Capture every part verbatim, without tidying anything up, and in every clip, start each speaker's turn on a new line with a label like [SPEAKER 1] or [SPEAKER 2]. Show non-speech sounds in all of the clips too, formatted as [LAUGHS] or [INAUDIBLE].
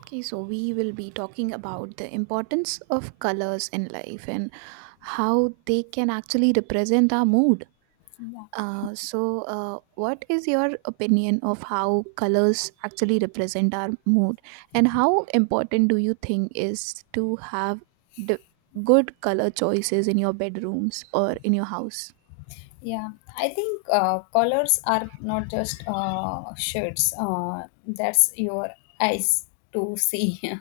[SPEAKER 1] Okay, so we will be talking about the importance of colors in life and how they can actually represent our mood.
[SPEAKER 2] Yeah,
[SPEAKER 1] Uh, so, uh, what is your opinion of how colors actually represent our mood, and how important do you think is to have d- good color choices in your bedrooms or in your house?
[SPEAKER 2] yeah. I think uh, colors are not just uh, shirts. Uh, that's your eyes to see. [LAUGHS]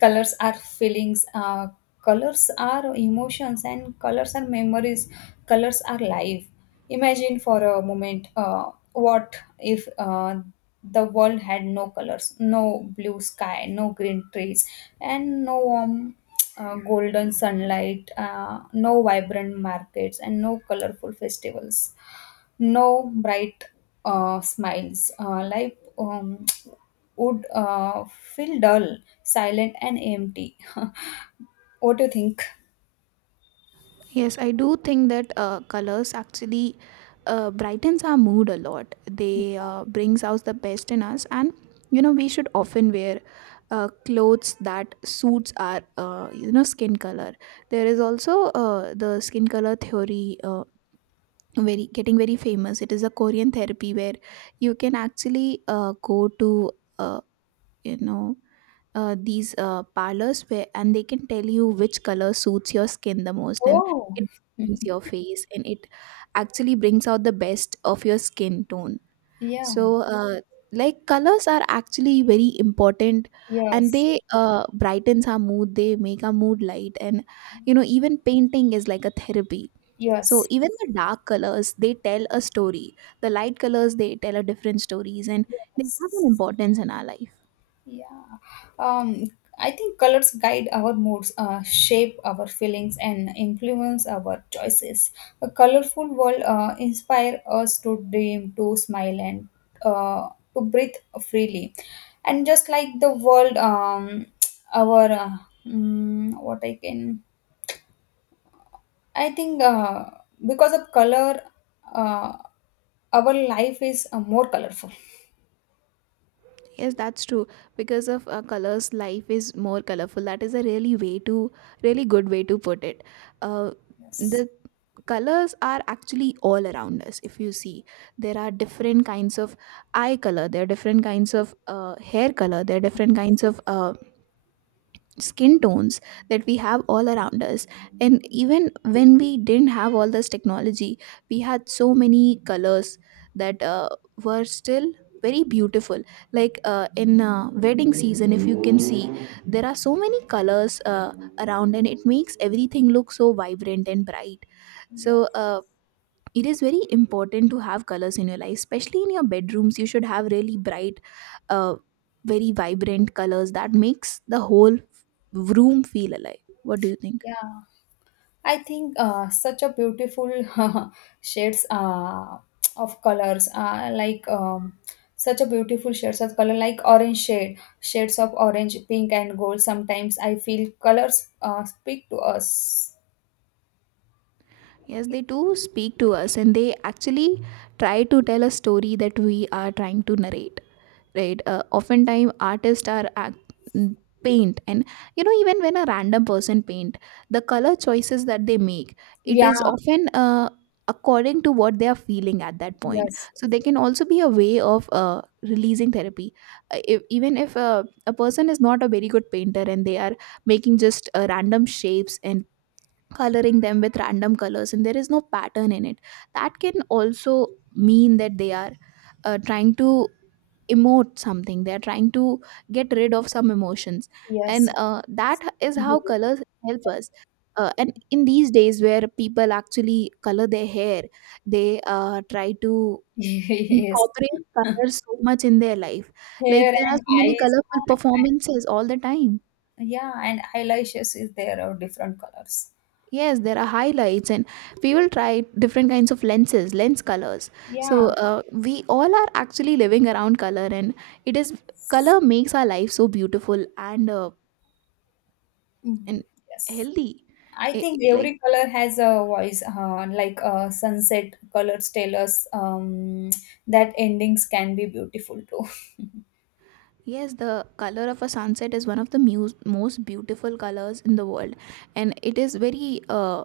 [SPEAKER 2] Colors are feelings. Uh, colors are emotions, and colors are memories. Colors are life. Imagine for a moment. Uh, what if uh, the world had no colors, no blue sky, no green trees, and no warm uh, golden sunlight, uh, no vibrant markets, and no colorful festivals, no bright uh, smiles. Uh, life um, [TSK] would uh, feel dull, silent, and empty. [LAUGHS] What do you think?
[SPEAKER 1] Yes, I do think that uh, colors actually uh, brightens our mood a lot. They uh, brings out the best in us, and you know we should often wear uh, clothes that suits our uh, you know skin color. There is also uh, the skin color theory. Uh, very getting very famous, it is a Korean therapy where you can actually uh, go to uh, you know uh, these uh, parlors where, and they can tell you which color suits your skin the most, and
[SPEAKER 2] Oh,
[SPEAKER 1] it brightens your face, and it actually brings out the best of your skin tone.
[SPEAKER 2] [LAUGHS] yeah,
[SPEAKER 1] So uh, like colors are actually very important, and
[SPEAKER 2] yes,
[SPEAKER 1] they uh, brightens our mood, they make our mood light. And you know even painting is like a therapy, so
[SPEAKER 2] yes,
[SPEAKER 1] even the dark colors, they tell a story, the light colors, they tell a different stories, and they have an
[SPEAKER 2] yes,
[SPEAKER 1] importance in our life.
[SPEAKER 2] yeah. Um, I think colors guide our moods, uh, shape our feelings, and influence our choices. A colorful world uh, inspire us to dream, to smile, and uh, to breathe freely. And just like the world, um, our uh, mm, what I can, I think uh, because of color, uh, our life is uh, more colorful.
[SPEAKER 1] Yes, that's true. Because of uh, colors, life is more colorful. That is a really way to, really good way to put it. Uh,
[SPEAKER 2] Yes.
[SPEAKER 1] the colors are actually all around us. If you see, there are different kinds of eye color. There are different kinds of uh, hair color. There are different kinds of uh, skin tones that we have all around us. And even when we didn't have all this technology, we had so many colors that uh, were still very beautiful, like uh, in uh, wedding season, if you can see, there are so many colors uh, around, and it makes everything look so vibrant and bright.
[SPEAKER 2] Yeah.
[SPEAKER 1] So uh, it is very important to have colors in your life, especially in your bedrooms you should have really bright uh, very vibrant colors that makes the whole room feel alive. What do you think?
[SPEAKER 2] Yeah. I think uh, such a beautiful [LAUGHS] shades uh, of colors, uh, like um, such a beautiful shades of color, like orange shade, shades of orange, pink, and gold. Sometimes I feel colors uh, speak to us.
[SPEAKER 1] Yes, they do speak to us, and they actually try to tell a story that we are trying to narrate, right? Uh, oftentimes artists are act- mm, paint, and you know even when a random person paint, the color choices that they make, it
[SPEAKER 2] Yeah.
[SPEAKER 1] is often uh, according to what they are feeling at that point,
[SPEAKER 2] Yes.
[SPEAKER 1] so they
[SPEAKER 2] Yes.
[SPEAKER 1] can also be a way of uh, releasing therapy. Uh, if, even if uh, a person is not a very good painter and they are making just uh, random shapes and coloring them with random colors and there is no pattern in it, that can also mean that they are uh, trying to emote something, they are trying to get rid of some emotions. And
[SPEAKER 2] Yes.
[SPEAKER 1] uh, that is how
[SPEAKER 2] [LAUGHS]
[SPEAKER 1] colors help us. Uh, and in these days where people actually color their hair, they uh, try to
[SPEAKER 2] Yes.
[SPEAKER 1] incorporate colors so much in their life, like
[SPEAKER 2] Hair
[SPEAKER 1] there are
[SPEAKER 2] and
[SPEAKER 1] so many
[SPEAKER 2] eyes.
[SPEAKER 1] colorful performances all the time.
[SPEAKER 2] Yeah, and eyelashes is there are different colors.
[SPEAKER 1] Yes, there are highlights, and we will try different kinds of lenses lens colors. so
[SPEAKER 2] Yeah.
[SPEAKER 1] uh, we all are actually living around color, and it is color makes our life so beautiful and uh,
[SPEAKER 2] Mhm.
[SPEAKER 1] and
[SPEAKER 2] Yes.
[SPEAKER 1] healthy.
[SPEAKER 2] I
[SPEAKER 1] Eh,
[SPEAKER 2] think
[SPEAKER 1] like
[SPEAKER 2] every color has a voice, uh, like uh, sunset colors tell us um, that endings can be beautiful too.
[SPEAKER 1] Yes, the color of a sunset is one of the muse- most beautiful colors in the world, and it is very uh,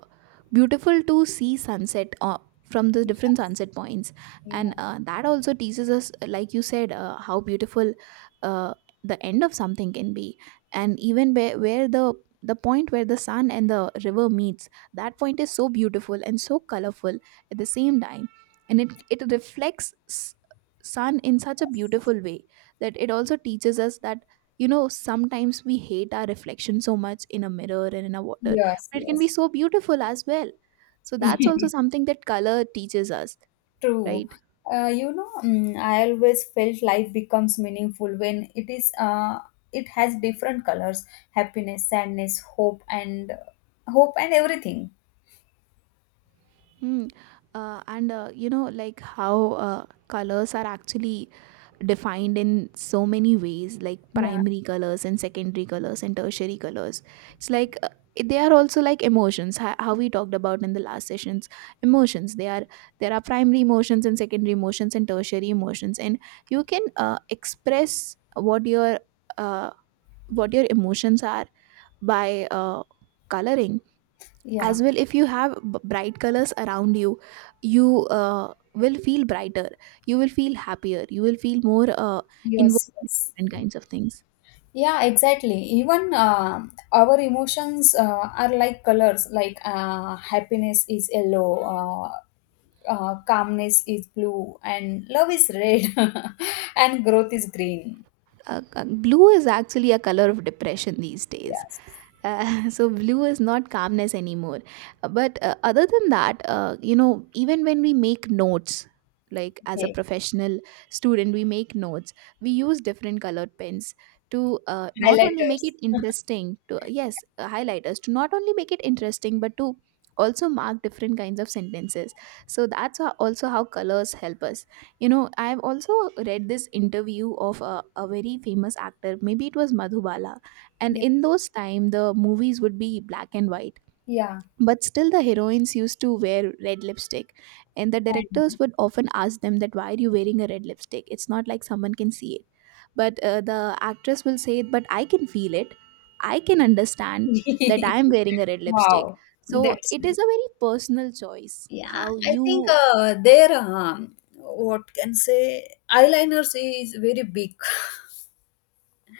[SPEAKER 1] beautiful to see sunset uh, from the
[SPEAKER 2] [LAUGHS]
[SPEAKER 1] different sunset points, and
[SPEAKER 2] Yeah.
[SPEAKER 1] uh, that also teaches us, like you said, uh, how beautiful uh, the end of something can be, and even where where the the point where the sun and the river meets, that point is so beautiful and so colorful at the same time, and it it reflects s- sun in such a beautiful way that it also teaches us that you know sometimes we hate our reflection so much in a mirror and in a water,
[SPEAKER 2] Yes,
[SPEAKER 1] but it can be
[SPEAKER 2] yes.
[SPEAKER 1] so beautiful as well. So that's also
[SPEAKER 2] [LAUGHS]
[SPEAKER 1] something that color teaches us,
[SPEAKER 2] True.
[SPEAKER 1] right?
[SPEAKER 2] Uh, you know, mm, I always felt life becomes meaningful when it is uh, it has different colors, happiness, sadness, hope and hope and everything.
[SPEAKER 1] Hmm. uh, and uh, You know, like how uh, colors are actually defined in so many ways, like
[SPEAKER 2] Yeah,
[SPEAKER 1] primary colors and secondary colors and tertiary colors, it's like uh, they are also like emotions, ho- how we talked about in the last sessions. Emotions, they are, there are primary emotions and secondary emotions and tertiary emotions, and you can uh, express what your uh, what your emotions are by uh, coloring
[SPEAKER 2] yeah.
[SPEAKER 1] as well. If you have b- bright colors around you, you uh, will feel brighter, you will feel happier, you will feel more uh, involved
[SPEAKER 2] Yes, yes.
[SPEAKER 1] different kinds of things.
[SPEAKER 2] Yeah, exactly. Even uh, our emotions uh, are like colors, like uh, happiness is yellow, uh, uh, calmness is blue, and love is red, [LAUGHS] and growth is green.
[SPEAKER 1] Uh, uh, blue is actually a color of depression these days.
[SPEAKER 2] Yes.
[SPEAKER 1] Uh, [LAUGHS] so blue is not calmness anymore. Uh, but uh, other than that, uh, you know, even when we make notes, like as a
[SPEAKER 2] Hey,
[SPEAKER 1] professional student, we make notes, we use different colored pens to uh, not only make it
[SPEAKER 2] highlighters. [LAUGHS]
[SPEAKER 1] interesting to yes uh, highlighters, to not only make it interesting, but to also mark different kinds of sentences. So that's how, also how colors help us. You know, I've also read this interview of a, a very famous actor, maybe it was Madhubala, and in
[SPEAKER 2] Yes.
[SPEAKER 1] those time the movies would be black and white,
[SPEAKER 2] Yeah.
[SPEAKER 1] but still the heroines used to wear red lipstick, and the
[SPEAKER 2] And
[SPEAKER 1] directors would often ask them that why are you wearing a red lipstick, it's not like someone can see it. But uh, the actress will say, but I can feel it, I can understand that
[SPEAKER 2] [LAUGHS]
[SPEAKER 1] I am wearing a red lipstick.
[SPEAKER 2] wow.
[SPEAKER 1] So
[SPEAKER 2] That's
[SPEAKER 1] it is
[SPEAKER 2] it.
[SPEAKER 1] a very personal choice
[SPEAKER 2] Yeah.
[SPEAKER 1] how
[SPEAKER 2] I think
[SPEAKER 1] you
[SPEAKER 2] uh, their, um, what can say, eyeliners is very big.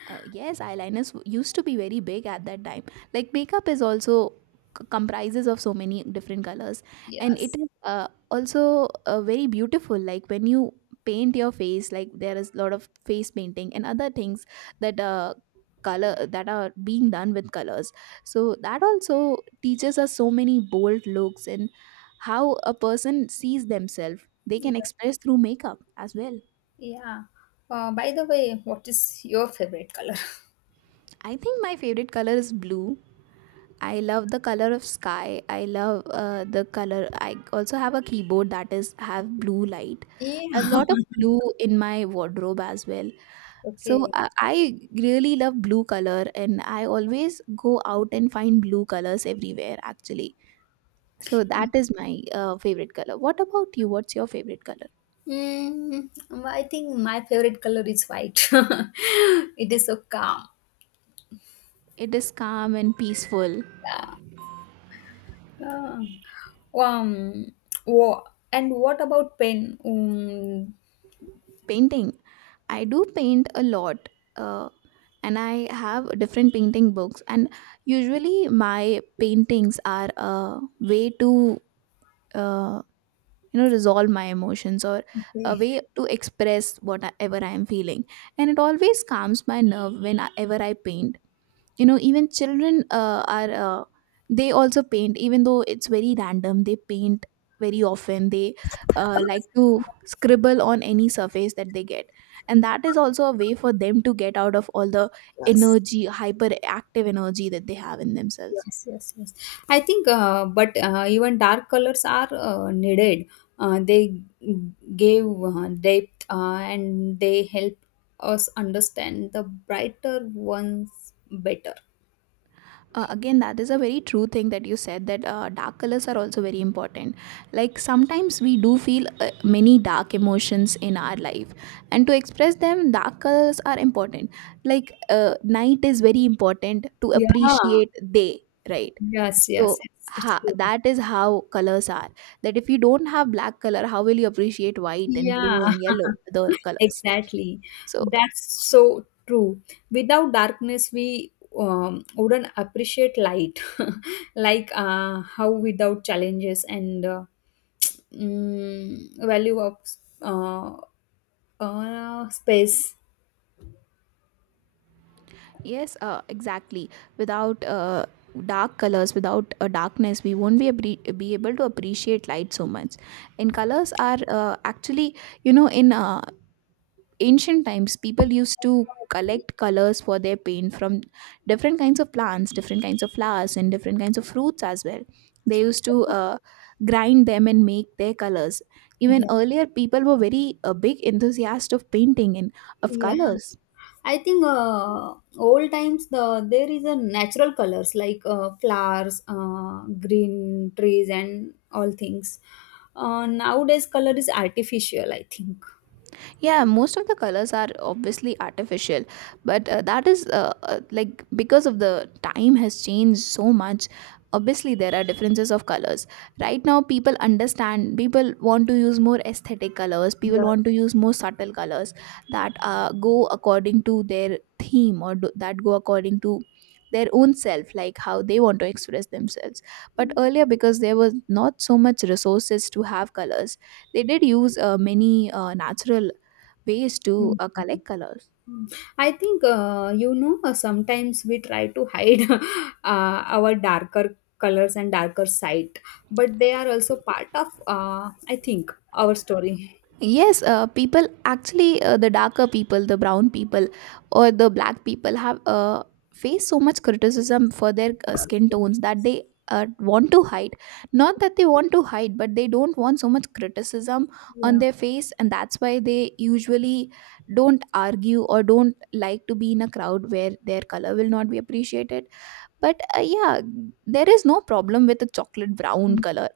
[SPEAKER 1] Uh, yes, eyeliners w- used to be very big at that time. Like makeup is also c- comprises of so many different colors,
[SPEAKER 2] [LAUGHS]
[SPEAKER 1] and it
[SPEAKER 2] Yes.
[SPEAKER 1] is uh, also uh, very beautiful. Like when you paint your face, like there is a lot of face painting and other things that uh, color that are being done with colors. So that also teaches us so many bold looks and how a person sees themselves. They
[SPEAKER 2] Yeah.
[SPEAKER 1] can express through makeup as well.
[SPEAKER 2] Yeah. Uh, by the way, what is your favorite color? [LAUGHS]
[SPEAKER 1] I think my favorite color is blue. I love the color of sky. I love uh, the color. I also have a keyboard that is have blue light.
[SPEAKER 2] Yeah.
[SPEAKER 1] I have a lot of blue in my wardrobe as well. So
[SPEAKER 2] Okay.
[SPEAKER 1] I, I really love blue color, and I always go out and find blue colors everywhere. Actually, so that is my uh, favorite color. What about you? What's your favorite color?
[SPEAKER 2] Mm, I think my favorite color is white. [LAUGHS] It is so calm.
[SPEAKER 1] It is calm and peaceful.
[SPEAKER 2] Yeah. Uh, um. Whoa. And what about pen? Um,
[SPEAKER 1] Painting. I do paint a lot, uh, and I have different painting books. And usually, my paintings are a way to, uh, you know, resolve my emotions, or a
[SPEAKER 2] Okay.
[SPEAKER 1] way to express whatever I am feeling. And it always calms my nerve whenever I paint. You know, even children uh, are uh, they also paint, even though it's very random they paint very often, they uh, like to scribble on any surface that they get, and that is also a way for them to get out of all the
[SPEAKER 2] Yes.
[SPEAKER 1] energy hyperactive energy that they have in themselves.
[SPEAKER 2] Yes, yes, yes. I think, uh, but uh, even dark colors are uh, needed. Uh, they g- gave uh, depth uh, and they help us understand the brighter ones better.
[SPEAKER 1] Uh, again, that is a very true thing that you said, that uh, dark colors are also very important. Like sometimes we do feel uh, many dark emotions in our life, and to express them, dark colors are important. Like uh, night is very important to
[SPEAKER 2] Yeah.
[SPEAKER 1] appreciate day, right?
[SPEAKER 2] Yes,
[SPEAKER 1] So
[SPEAKER 2] yes, yes. It's
[SPEAKER 1] ha-
[SPEAKER 2] good.
[SPEAKER 1] that is how colors are. That if you don't have black color, how will you appreciate white and
[SPEAKER 2] Yeah.
[SPEAKER 1] blue and
[SPEAKER 2] [LAUGHS]
[SPEAKER 1] yellow, other colors?
[SPEAKER 2] Exactly.
[SPEAKER 1] So
[SPEAKER 2] That's so true. Without darkness, we um, wouldn't appreciate light, [LAUGHS] like uh, how without challenges and uh, mm, value of uh, uh, space.
[SPEAKER 1] yes, uh, exactly. Without uh, dark colors, without uh, darkness, we won't be abri- be able to appreciate light so much. And colors are uh, actually, you know, in uh, ancient times, people used to collect colors for their paint from different kinds of plants, different kinds of flowers, and different kinds of fruits as well. They used to uh, grind them and make their colors. Even
[SPEAKER 2] Yeah,
[SPEAKER 1] earlier, people were very uh, big enthusiasts of painting and of
[SPEAKER 2] yeah.
[SPEAKER 1] colors.
[SPEAKER 2] I think uh, old times the there is a natural colors like uh, flowers, uh, green trees, and all things. Uh, nowadays, color is artificial. I think.
[SPEAKER 1] Yeah, most of the colors are obviously artificial, but uh, that is uh, uh, like because of the time has changed so much. Obviously, there are differences of colors. Right now, people understand, people want to use more aesthetic colors, people
[SPEAKER 2] Yes.
[SPEAKER 1] want to use more subtle colors that uh, go according to their theme, or do, that go according to their own self, like how they want to express themselves. But earlier, because there was not so much resources to have colors, they did use uh, many uh, natural ways to
[SPEAKER 2] Mm,
[SPEAKER 1] uh, collect colors.
[SPEAKER 2] mm. I think, uh, you know, uh, sometimes we try to hide [LAUGHS] uh, our darker colors and darker side, but they are also part of, uh, I think, our story.
[SPEAKER 1] Yes, uh, people actually, uh, the darker people, the brown people, or the black people have uh, faced so much criticism for their uh,
[SPEAKER 2] Yes.
[SPEAKER 1] skin tones that they uh, want to hide. Not that they want to hide, but they don't want so much criticism on
[SPEAKER 2] Yeah.
[SPEAKER 1] their face, and that's why they usually don't argue or don't like to be in a crowd where their color will not be appreciated. But uh, yeah, there is no problem with a chocolate brown
[SPEAKER 2] Mhm,
[SPEAKER 1] color,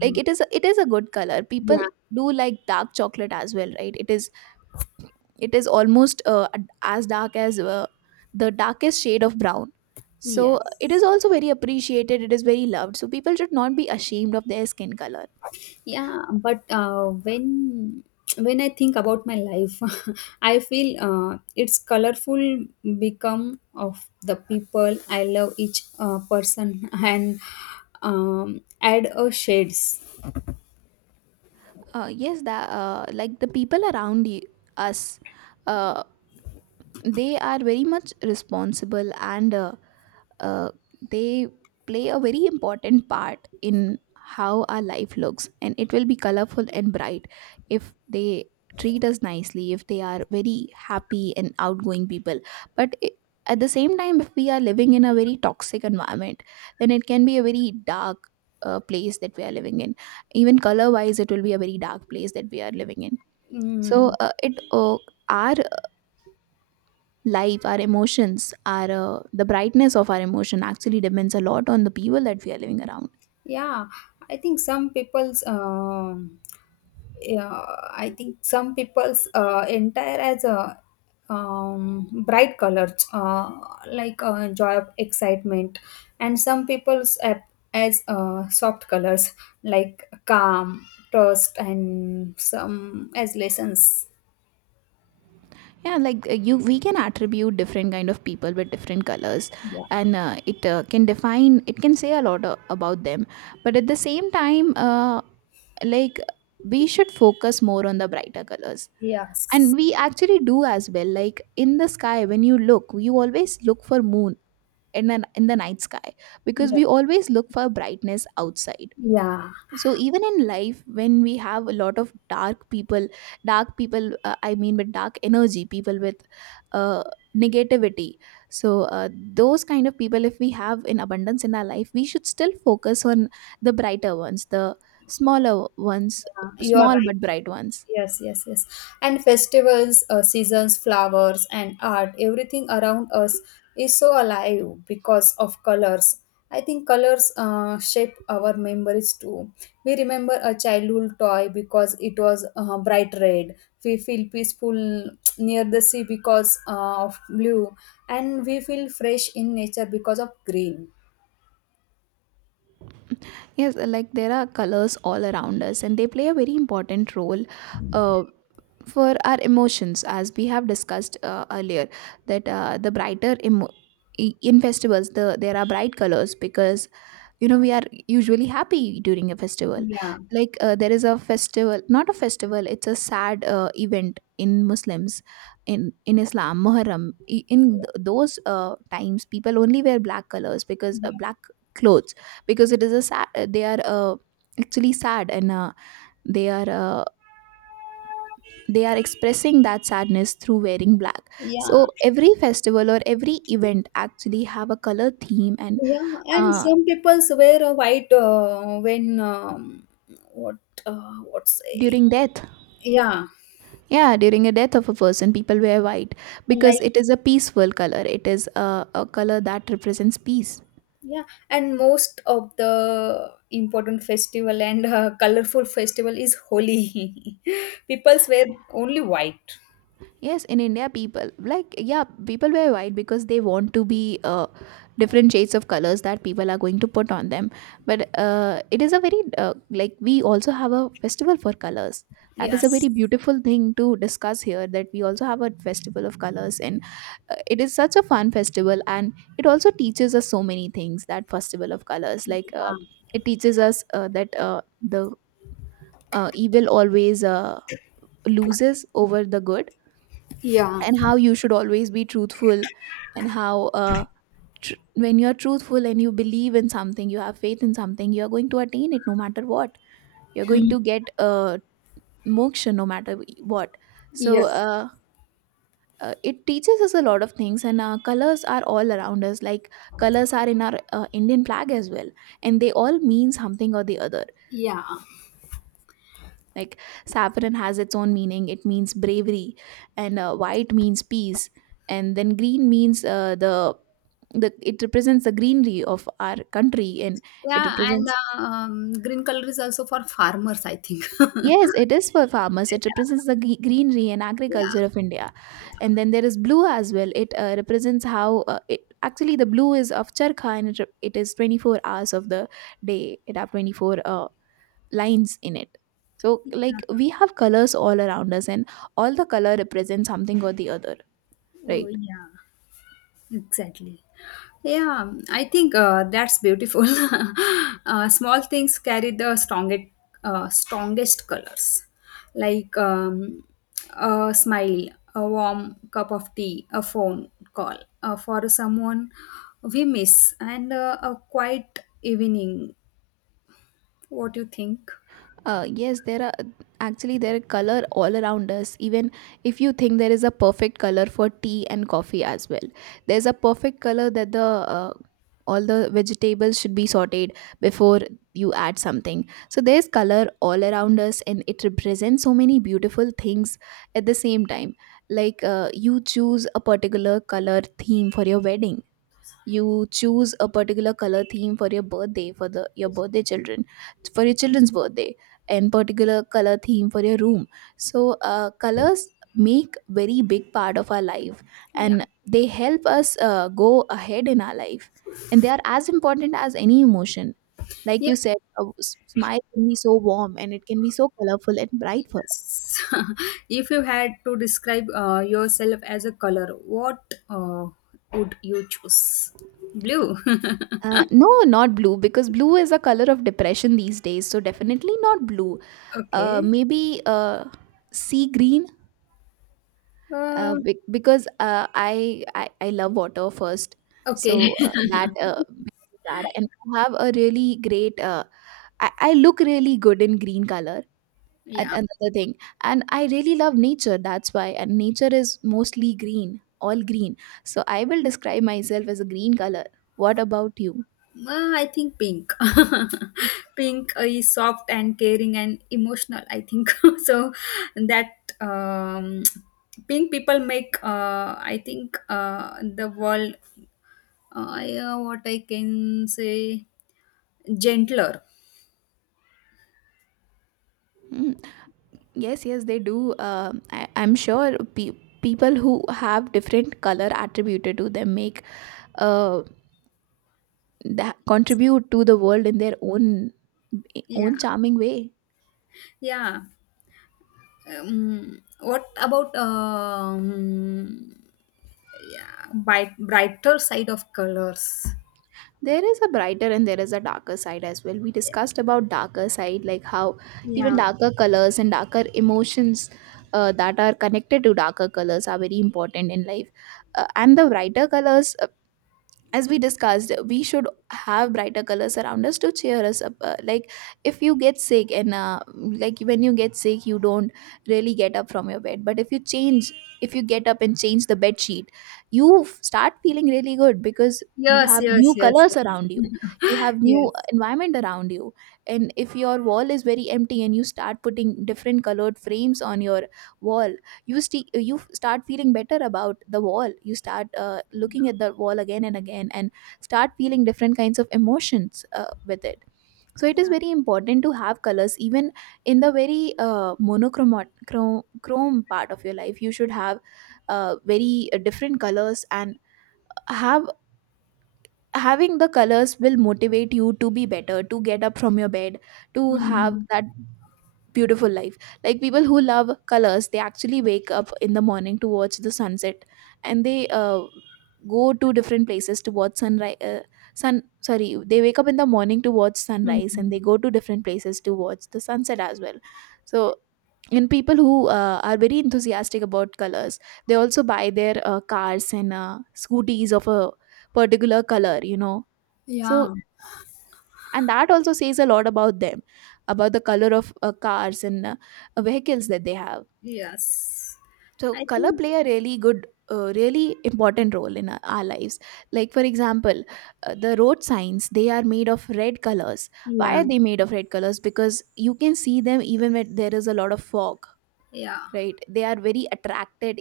[SPEAKER 1] like it is a, it is a good color. People
[SPEAKER 2] Yeah.
[SPEAKER 1] do like dark chocolate as well, right? It is it is almost uh, ad- as dark as uh, the darkest shade of brown, so it is
[SPEAKER 2] Yes.
[SPEAKER 1] also very appreciated, it is very loved, so people should not be ashamed of their skin color.
[SPEAKER 2] Yeah, but uh, when when I think about my life, [LAUGHS] I feel uh, it's colorful become of the people I love each uh, person and um, add a shades.
[SPEAKER 1] Uh, yes, that uh, like the people around you, us, uh, they are very much responsible and uh, uh, they play a very important part in how our life looks, and it will be colorful and bright if they treat us nicely, if they are very happy and outgoing people. But I at the same time if we are living in a very toxic environment, then it can be a very dark uh, place that we are living in. Even color wise, it will be a very dark place that we are living in. So
[SPEAKER 2] Mm.
[SPEAKER 1] uh, it uh, our life, our emotions, our uh, the brightness of our emotion actually depends a lot on the people that we are living around.
[SPEAKER 2] Yeah, I think some people's um, yeah, I think some people's uh, entire as a um, bright colors uh, like uh, joy of excitement, and some people's ap- as uh, soft colors like calm, trust, and some as lessons.
[SPEAKER 1] Yeah, like uh, you we can attribute different kind of people with different colors,
[SPEAKER 2] Yeah.
[SPEAKER 1] and uh, it uh, can define, it can say a lot uh, about them. But at the same time, uh, like we should focus more on the brighter colors, and
[SPEAKER 2] Yes.
[SPEAKER 1] we actually do as well. Like in the sky, when you look, you always look for moon in, an, in the night sky, because
[SPEAKER 2] Yeah.
[SPEAKER 1] we always look for brightness outside.
[SPEAKER 2] Yeah.
[SPEAKER 1] So even in life, when we have a lot of dark people, dark people, uh, I mean, with dark energy, people with uh, negativity, so uh, those kind of people, if we have in abundance in our life, we should still focus on the brighter ones, the smaller ones,
[SPEAKER 2] Yeah, you are
[SPEAKER 1] small but
[SPEAKER 2] right.
[SPEAKER 1] bright ones.
[SPEAKER 2] Yes, yes, yes. And festivals, uh, seasons, flowers, and art, everything around us is so alive because of colors. I think colors uh, shape our memories too. We remember a childhood toy because it was uh, bright red. We feel peaceful near the sea because uh, of blue. And we feel fresh in nature because of green.
[SPEAKER 1] Yes, like there are colors all around us, and they play a very important role uh, for our emotions, as we have discussed uh, earlier. That uh, the brighter emo- I- in festivals, the there are bright colors because, you know, we are usually happy during a festival.
[SPEAKER 2] Yeah,
[SPEAKER 1] Like uh, there is a festival, not a festival, it's a sad uh, event in Muslims, in in Islam, Muharram. I- in th- those uh, times, people only wear black colors because uh,
[SPEAKER 2] yeah,
[SPEAKER 1] black clothes, because it is a sad, uh, they are uh, actually sad, and uh, they are, uh, they are expressing that sadness through wearing black.
[SPEAKER 2] yeah.
[SPEAKER 1] So every festival or every event actually have a color theme. And
[SPEAKER 2] Yeah, and
[SPEAKER 1] uh,
[SPEAKER 2] some people wear a white uh, when um, what uh, what's a
[SPEAKER 1] during death.
[SPEAKER 2] yeah
[SPEAKER 1] Yeah, during a death of a person, people wear white because
[SPEAKER 2] like
[SPEAKER 1] it is a peaceful color. It is a, a color that represents peace.
[SPEAKER 2] yeah, and most of the important festival and uh, colorful festival is Holi. [LAUGHS] People wear only white.
[SPEAKER 1] Yes, in India, people like, yeah, people wear white because they want to be uh, different shades of colors that people are going to put on them. But uh, it is a very uh, like, we also have a festival for colors. That is a
[SPEAKER 2] Yes.
[SPEAKER 1] very beautiful thing to discuss here. That we also have a festival of colors. And uh, it is such a fun festival, and it also teaches us so many things. That festival of colors, like uh, it teaches us uh, that uh, the uh, evil always uh, loses over the good,
[SPEAKER 2] Yeah.
[SPEAKER 1] and how you should always be truthful, and how uh, tr- when you're truthful and you believe in something, you have faith in something, you're going to attain it no matter what. You're going to get uh, moksha no matter what. So
[SPEAKER 2] Yes.
[SPEAKER 1] uh, uh, it teaches us a lot of things. And uh, colors are all around us. Like colors are in our uh, Indian flag as well, and they all mean something or the other.
[SPEAKER 2] Yeah.
[SPEAKER 1] Like saffron has its own meaning. It means bravery. And uh, white means peace. And then green means uh, the the it represents the greenery of our country. And it
[SPEAKER 2] Yeah, and
[SPEAKER 1] represents,
[SPEAKER 2] uh, um, green color is also for farmers, I think. [LAUGHS] yeah,
[SPEAKER 1] yes, it is for farmers. It represents the gre- greenery and
[SPEAKER 2] yeah,
[SPEAKER 1] agriculture of India.
[SPEAKER 2] yeah.
[SPEAKER 1] And then there is blue as well. It uh, represents how, uh, it actually the blue is of charkha, and it, re- it is twenty four hours of the day. It have twenty four uh, lines in it. So like we have colors all around us, and all the color represents something or the other,
[SPEAKER 2] Oh,
[SPEAKER 1] right?
[SPEAKER 2] yeah, exactly. Yeah, I think uh, that's beautiful. [LAUGHS] uh, small things carry the strongest, uh, strongest colors, like um, a smile, a warm cup of tea, a phone call uh, for someone we miss, and uh, a quiet evening. What do you think?
[SPEAKER 1] Uh, yes, there are, actually, there are color all around us. Even if you think, there is a perfect color for tea and coffee as well. There's a perfect color that the uh, all the vegetables should be sorted before you add something. So there's color all around us, and it represents so many beautiful things at the same time. Like uh, you choose a particular color theme for your wedding, you choose a particular color theme for your birthday, for the your birthday children for your children's birthday, and particular color theme for your room. So uh, colors make very big part of our life,
[SPEAKER 2] Yeah,
[SPEAKER 1] and they help us uh, go ahead in our life, and they are as important as any emotion. Like you said, a s- smile can be so warm, and it can be so colorful and bright for us.
[SPEAKER 2] yes. [LAUGHS] If you had to describe uh, yourself as a color, what uh, would you choose? Blue. [LAUGHS]
[SPEAKER 1] Uh, no, not blue, because blue is a color of depression these days. So definitely not blue. uh,
[SPEAKER 2] Okay.
[SPEAKER 1] maybe uh, sea green. Uh,
[SPEAKER 2] Uh,
[SPEAKER 1] be- because uh, I, I I love water first,
[SPEAKER 2] okay.
[SPEAKER 1] so uh,
[SPEAKER 2] [LAUGHS]
[SPEAKER 1] that uh, because of that. And I have a really great. Uh, I, I look really good in green color. And
[SPEAKER 2] Yeah.
[SPEAKER 1] another thing, and I really love nature. That's why. And nature is mostly green, all green. So I will describe myself as a green color. What about you?
[SPEAKER 2] Uh, I think pink. [LAUGHS] Pink uh, is soft and caring and emotional, I think. [LAUGHS] So that um, pink people make, uh, I think, uh, the world, uh, yeah, what I can say, gentler.
[SPEAKER 1] Hmm. Yes, yes, they do. Um, I, I'm sure pe- people who have different color attributed to them make uh, that contribute to the world in their own
[SPEAKER 2] Yeah.
[SPEAKER 1] own charming way.
[SPEAKER 2] Yeah. Um, what about um, yeah, bright, brighter side of colors?
[SPEAKER 1] There is a brighter and there is a darker side as well. We discussed about darker side, like how even
[SPEAKER 2] Yeah.
[SPEAKER 1] darker colors and darker emotions uh, that are connected to darker colors are very important in life. Uh, and the brighter colors, uh, as we discussed, we should have brighter colors around us to cheer us up. Uh, like if you get sick, and uh, like when you get sick, you don't really get up from your bed. But if you change, if you get up and change the bed sheet, you f- start feeling really good, because you
[SPEAKER 2] Yes,
[SPEAKER 1] have
[SPEAKER 2] yes,
[SPEAKER 1] new
[SPEAKER 2] yes.
[SPEAKER 1] colors around
[SPEAKER 2] [LAUGHS]
[SPEAKER 1] you, you have new
[SPEAKER 2] Yes.
[SPEAKER 1] environment around you. And if your wall is very empty and you start putting different colored frames on your wall, you st- you f- start feeling better about the wall. You start uh, looking at the wall again and again and start feeling different kinds of emotions uh, with it. So it is
[SPEAKER 2] Yeah.
[SPEAKER 1] very important to have colors even in the very uh, monochrome chrome chrome part of your life. You should have uh, very uh, different colors and have, having the colors will motivate you to be better, to get up from your bed, to have
[SPEAKER 2] Mhm.
[SPEAKER 1] that beautiful life. Like people who love colors, they actually wake up in the morning to watch the sunset, and they uh, go to different places to watch sunrise. Uh, sun Sorry, they wake up in the morning to watch sunrise, and they
[SPEAKER 2] Mhm.
[SPEAKER 1] go to different places to watch the sunset as well. So, and people who uh, are very enthusiastic about colors, they also buy their uh, cars and uh, scooties of a particular color, you know. So,
[SPEAKER 2] Yeah.
[SPEAKER 1] and that also says a lot about them, about the color of uh, cars and uh, vehicles that they have.
[SPEAKER 2] Yes.
[SPEAKER 1] So
[SPEAKER 2] I
[SPEAKER 1] color
[SPEAKER 2] think.
[SPEAKER 1] play a really good, uh, really important role in our, our lives. Like for example, uh, the road signs, they are made of red colors. Why
[SPEAKER 2] Yeah.
[SPEAKER 1] are they made of red colors? Because you can see them even when there is a lot of fog,
[SPEAKER 2] Yeah.
[SPEAKER 1] right? They are very attracted,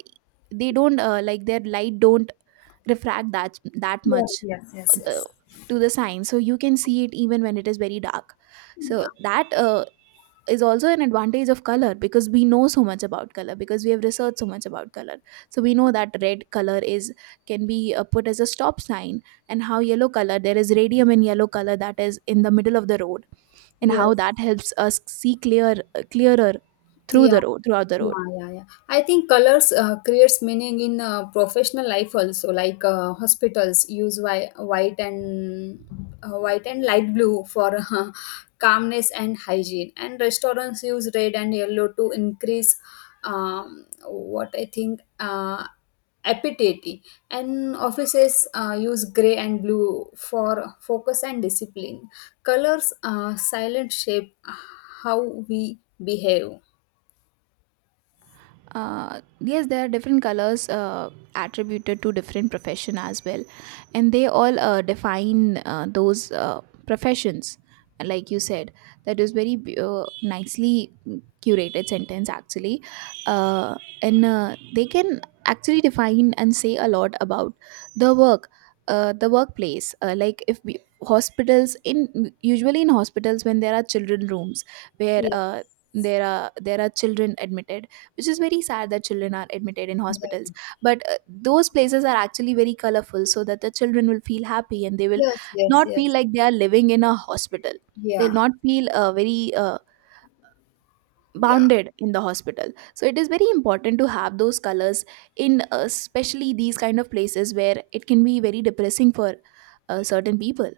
[SPEAKER 1] they don't uh, like their light don't refract that that
[SPEAKER 2] Yes,
[SPEAKER 1] much,
[SPEAKER 2] yes,
[SPEAKER 1] uh,
[SPEAKER 2] yes,
[SPEAKER 1] the,
[SPEAKER 2] yes.
[SPEAKER 1] to the sign, so you can see it even when it is very dark.
[SPEAKER 2] Yeah.
[SPEAKER 1] So that uh, is also an advantage of color, because we know so much about color, because we have researched so much about color. So we know that red color is, can be uh, put as a stop sign, and how yellow color, there is radium in yellow color that is in the middle of the road, and how
[SPEAKER 2] Yes.
[SPEAKER 1] that helps us see clear clearer through the
[SPEAKER 2] Yeah.
[SPEAKER 1] road throughout the road.
[SPEAKER 2] Yeah, yeah, yeah. I think colors uh, creates meaning in uh, professional life also. Like uh, hospitals use whi- white and uh, white and light blue for [LAUGHS] uh, calmness and hygiene, and restaurants use red and yellow to increase um, what I think uh, appetite. And offices uh, use gray and blue for focus and discipline. Colors uh, silent shape uh, how we behave.
[SPEAKER 1] Uh, yes, there are different colors uh, attributed to different profession as well, and they all uh, define uh, those uh, professions. Like you said, that is very be- uh, nicely curated sentence, actually. uh, and uh, they can Actually define and say a lot about the work, uh, the workplace. uh, like if we, hospitals, in usually in hospitals when there are children rooms where uh,
[SPEAKER 2] Yes.
[SPEAKER 1] there are there are children admitted, which is very sad that children are admitted in hospitals.
[SPEAKER 2] Yeah.
[SPEAKER 1] But uh, those places are actually very colorful so that the children will feel happy and they will
[SPEAKER 2] Yes, yes,
[SPEAKER 1] not feel
[SPEAKER 2] yes.
[SPEAKER 1] like they are living in a hospital. They'll
[SPEAKER 2] Yeah,
[SPEAKER 1] not feel uh, very uh,
[SPEAKER 2] yeah,
[SPEAKER 1] bounded in the hospital, so it is very important to have those colors in, uh, especially these kind of places where it can be very depressing for uh, certain people.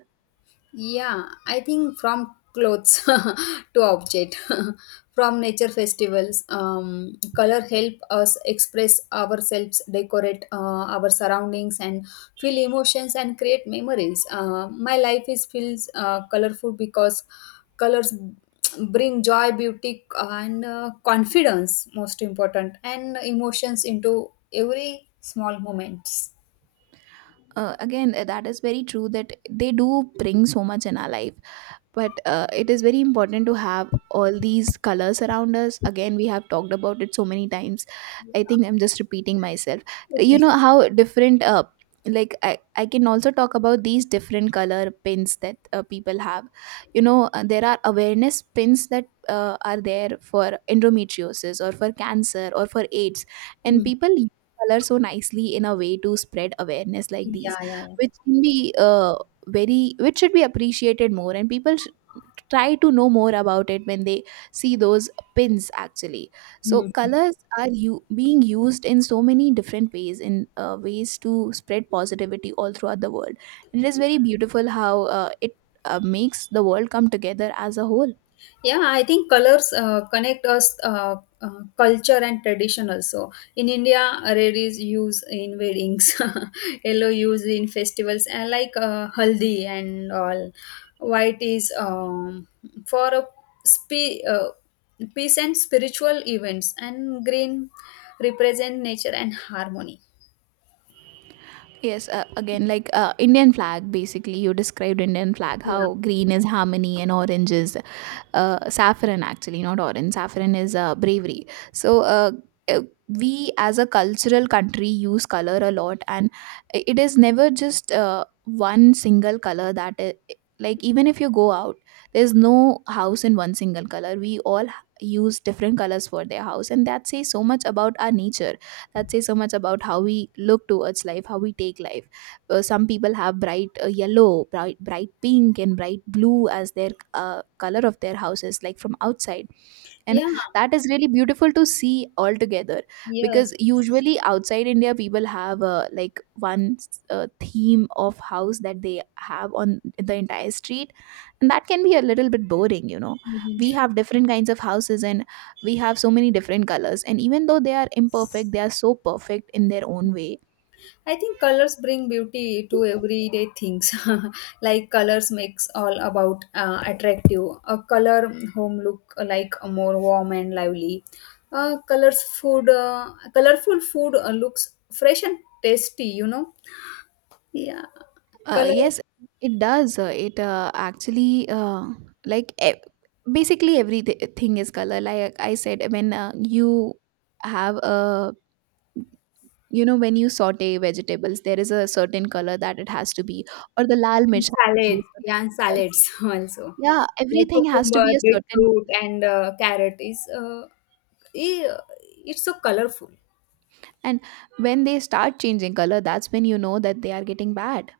[SPEAKER 2] yeah. I think from clothes [LAUGHS] to object, [LAUGHS] from nature festivals, um, color help us express ourselves, decorate uh, our surroundings, and feel emotions and create memories. Uh, my life is feels uh, colorful because colors bring joy, beauty, and uh, confidence. Most important, and emotions into every small moments.
[SPEAKER 1] uh, Again, uh, that is very true that they do bring so much in our life, but uh, it is very important to have all these colors around us. Again, we have talked about it so many times, I think I'm just repeating myself. You
[SPEAKER 2] Okay.
[SPEAKER 1] know, how different uh, like I, I can also talk about these different color pins that uh, people have. You know, uh, there are awareness pins that uh, are there for endometriosis or for cancer or for aids, and
[SPEAKER 2] Mm.
[SPEAKER 1] people color so nicely in a way to spread awareness, like these,
[SPEAKER 2] Yeah, yeah, yeah.
[SPEAKER 1] which can be uh, very which should be appreciated more, and people sh- try to know more about it when they see those pins, actually. So
[SPEAKER 2] Mm.
[SPEAKER 1] colors are you being used in so many different ways in uh, ways to spread positivity all throughout the world, and it is very beautiful how uh, it uh, makes the world come together as a whole.
[SPEAKER 2] Yeah, I think colors uh, connect us uh, uh, culture and tradition also. In India, red is used in weddings, [LAUGHS] yellow used in festivals, and like uh, haldi and all. White is um, for a spe- uh, peace and spiritual events, and green represent nature and harmony.
[SPEAKER 1] Yes, uh, again, like, uh, Indian flag, basically, you described Indian flag,
[SPEAKER 2] Yeah,
[SPEAKER 1] how green is harmony and orange is uh, saffron, actually, not orange. Saffron is uh, bravery. So, uh, uh, we as a cultural country use color a lot, and i- it is never just uh, one single color that is. Like, even if you go out, there's no house in one single color. We all h- use different colors for their house, and that says so much about our nature, that says so much about how we look towards life, how we take life. Uh, some people have bright uh, yellow, bright bright pink, and bright blue as their uh, color of their houses, like from outside, and
[SPEAKER 2] yeah,
[SPEAKER 1] that is really beautiful to see altogether.
[SPEAKER 2] yes.
[SPEAKER 1] Because usually outside India people have uh, like one uh, theme of house that they have on the entire street, and that can be a little bit boring, you know.
[SPEAKER 2] Mhm.
[SPEAKER 1] We have different kinds of houses, and we have so many different colors, and even though they are imperfect, they are so perfect in their own way.
[SPEAKER 2] I think colors bring beauty to everyday things. [LAUGHS] Like colors makes all about uh, attractive. A color home look uh, like uh, more warm and lively. Uh, colors food, uh, colorful food uh, looks fresh and tasty. You know, yeah.
[SPEAKER 1] Uh,
[SPEAKER 2] Color
[SPEAKER 1] yes, it does. Uh, It uh, actually uh, like e- basically everything is color. Like I said, when uh, you have a, you know, when you saute vegetables, there is a certain color that it has to be, or the lal mirch
[SPEAKER 2] and
[SPEAKER 1] has to be
[SPEAKER 2] salad,
[SPEAKER 1] a certain
[SPEAKER 2] yeah, and
[SPEAKER 1] color.
[SPEAKER 2] salads [LAUGHS] also
[SPEAKER 1] Yeah,
[SPEAKER 2] like
[SPEAKER 1] everything has to
[SPEAKER 2] cucumber,
[SPEAKER 1] be a certain.
[SPEAKER 2] beetroot, and uh, carrot is uh, i- it's so colorful.
[SPEAKER 1] And when they start changing color, that's when you know that they are getting bad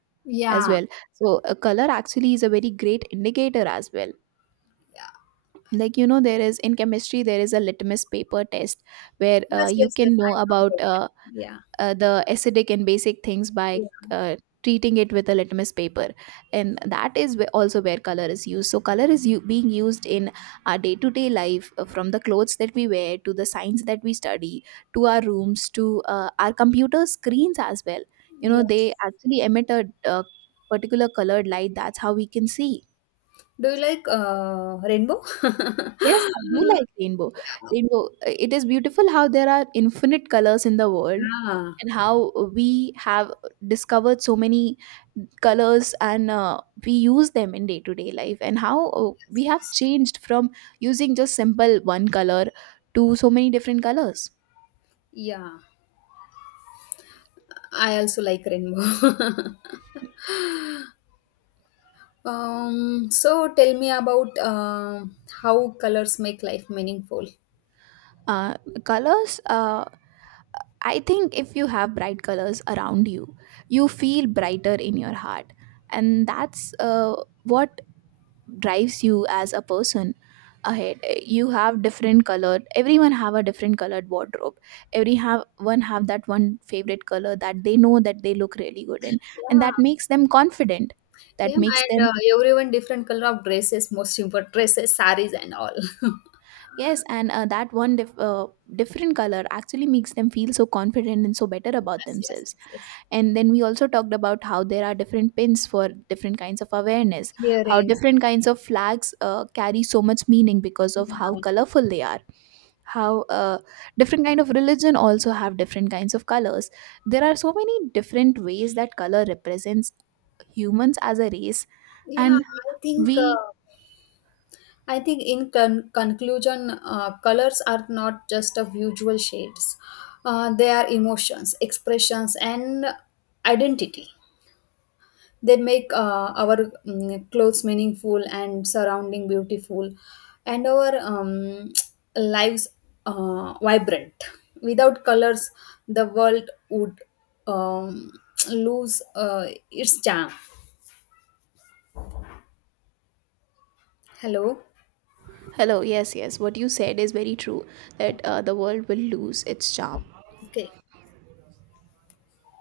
[SPEAKER 1] as
[SPEAKER 2] Yeah,
[SPEAKER 1] well. So, a color actually is a very great indicator as well.
[SPEAKER 2] yeah.
[SPEAKER 1] Like, you know, there is in chemistry there is a litmus paper test where uh,
[SPEAKER 2] Yes,
[SPEAKER 1] you
[SPEAKER 2] yes, yes.
[SPEAKER 1] can know
[SPEAKER 2] I
[SPEAKER 1] about
[SPEAKER 2] know that.
[SPEAKER 1] uh,
[SPEAKER 2] Yeah.
[SPEAKER 1] uh, the acidic and basic things by
[SPEAKER 2] Yeah.
[SPEAKER 1] uh, treating it with a litmus paper. And that is where- also where color is used. So color is u- being used in our day-to-day life, uh, from the clothes that we wear to the science that we study, to our rooms, to uh, our computer screens as well. You know,
[SPEAKER 2] Yes.
[SPEAKER 1] they actually emit a, a particular colored light. That's how we can see.
[SPEAKER 2] Do you like uh, Rainbow?
[SPEAKER 1] Yes, I do
[SPEAKER 2] [LAUGHS]
[SPEAKER 1] like rainbow.
[SPEAKER 2] Yeah.
[SPEAKER 1] Rainbow, uh, it is beautiful how there are infinite colors in the world,
[SPEAKER 2] Yeah.
[SPEAKER 1] and how we have discovered so many colors, and uh, we use them in day to day life, and how uh, we have changed from using just simple one color to so many different colors.
[SPEAKER 2] Yeah. I also like Rainbow. [LAUGHS] Um, so tell me about uh, how colors make life meaningful.
[SPEAKER 1] Uh, Colors, uh, I think if you have bright colors around you, you feel brighter in your heart. And that's uh, what drives you as a person ahead. You have different colored, everyone have a different colored wardrobe, every have one have that one favorite color that they know that they look really good in, and
[SPEAKER 2] Yeah.
[SPEAKER 1] that makes them confident,
[SPEAKER 2] Yeah,
[SPEAKER 1] that makes
[SPEAKER 2] and
[SPEAKER 1] them,
[SPEAKER 2] uh, everyone different color of dresses, most important dresses, saris and all. [LAUGHS]
[SPEAKER 1] yes. And uh, that one dif- uh, different color actually makes them feel so confident and so better about
[SPEAKER 2] Yes, yes,
[SPEAKER 1] themselves.
[SPEAKER 2] yes, yes.
[SPEAKER 1] And then we also talked about how there are different pins for different kinds of awareness, how
[SPEAKER 2] Earrings.
[SPEAKER 1] different kinds of flags uh, carry so much meaning because of how
[SPEAKER 2] Yeah.
[SPEAKER 1] colorful they are, how uh, different kind of religion also have different kinds of colors. There are so many different ways that color represents humans as a race.
[SPEAKER 2] Yeah,
[SPEAKER 1] And
[SPEAKER 2] I think
[SPEAKER 1] we,
[SPEAKER 2] uh, I think, in con- conclusion, uh, colors are not just of visual shades, uh, they are emotions, expressions, and identity. They make uh, our mm, clothes meaningful and surrounding beautiful, and our um, lives uh, vibrant. Without colors, the world would um, lose uh, its charm. Hello.
[SPEAKER 1] hello. Yes, yes, what you said is very true, that uh, the world will lose its charm.
[SPEAKER 2] Okay.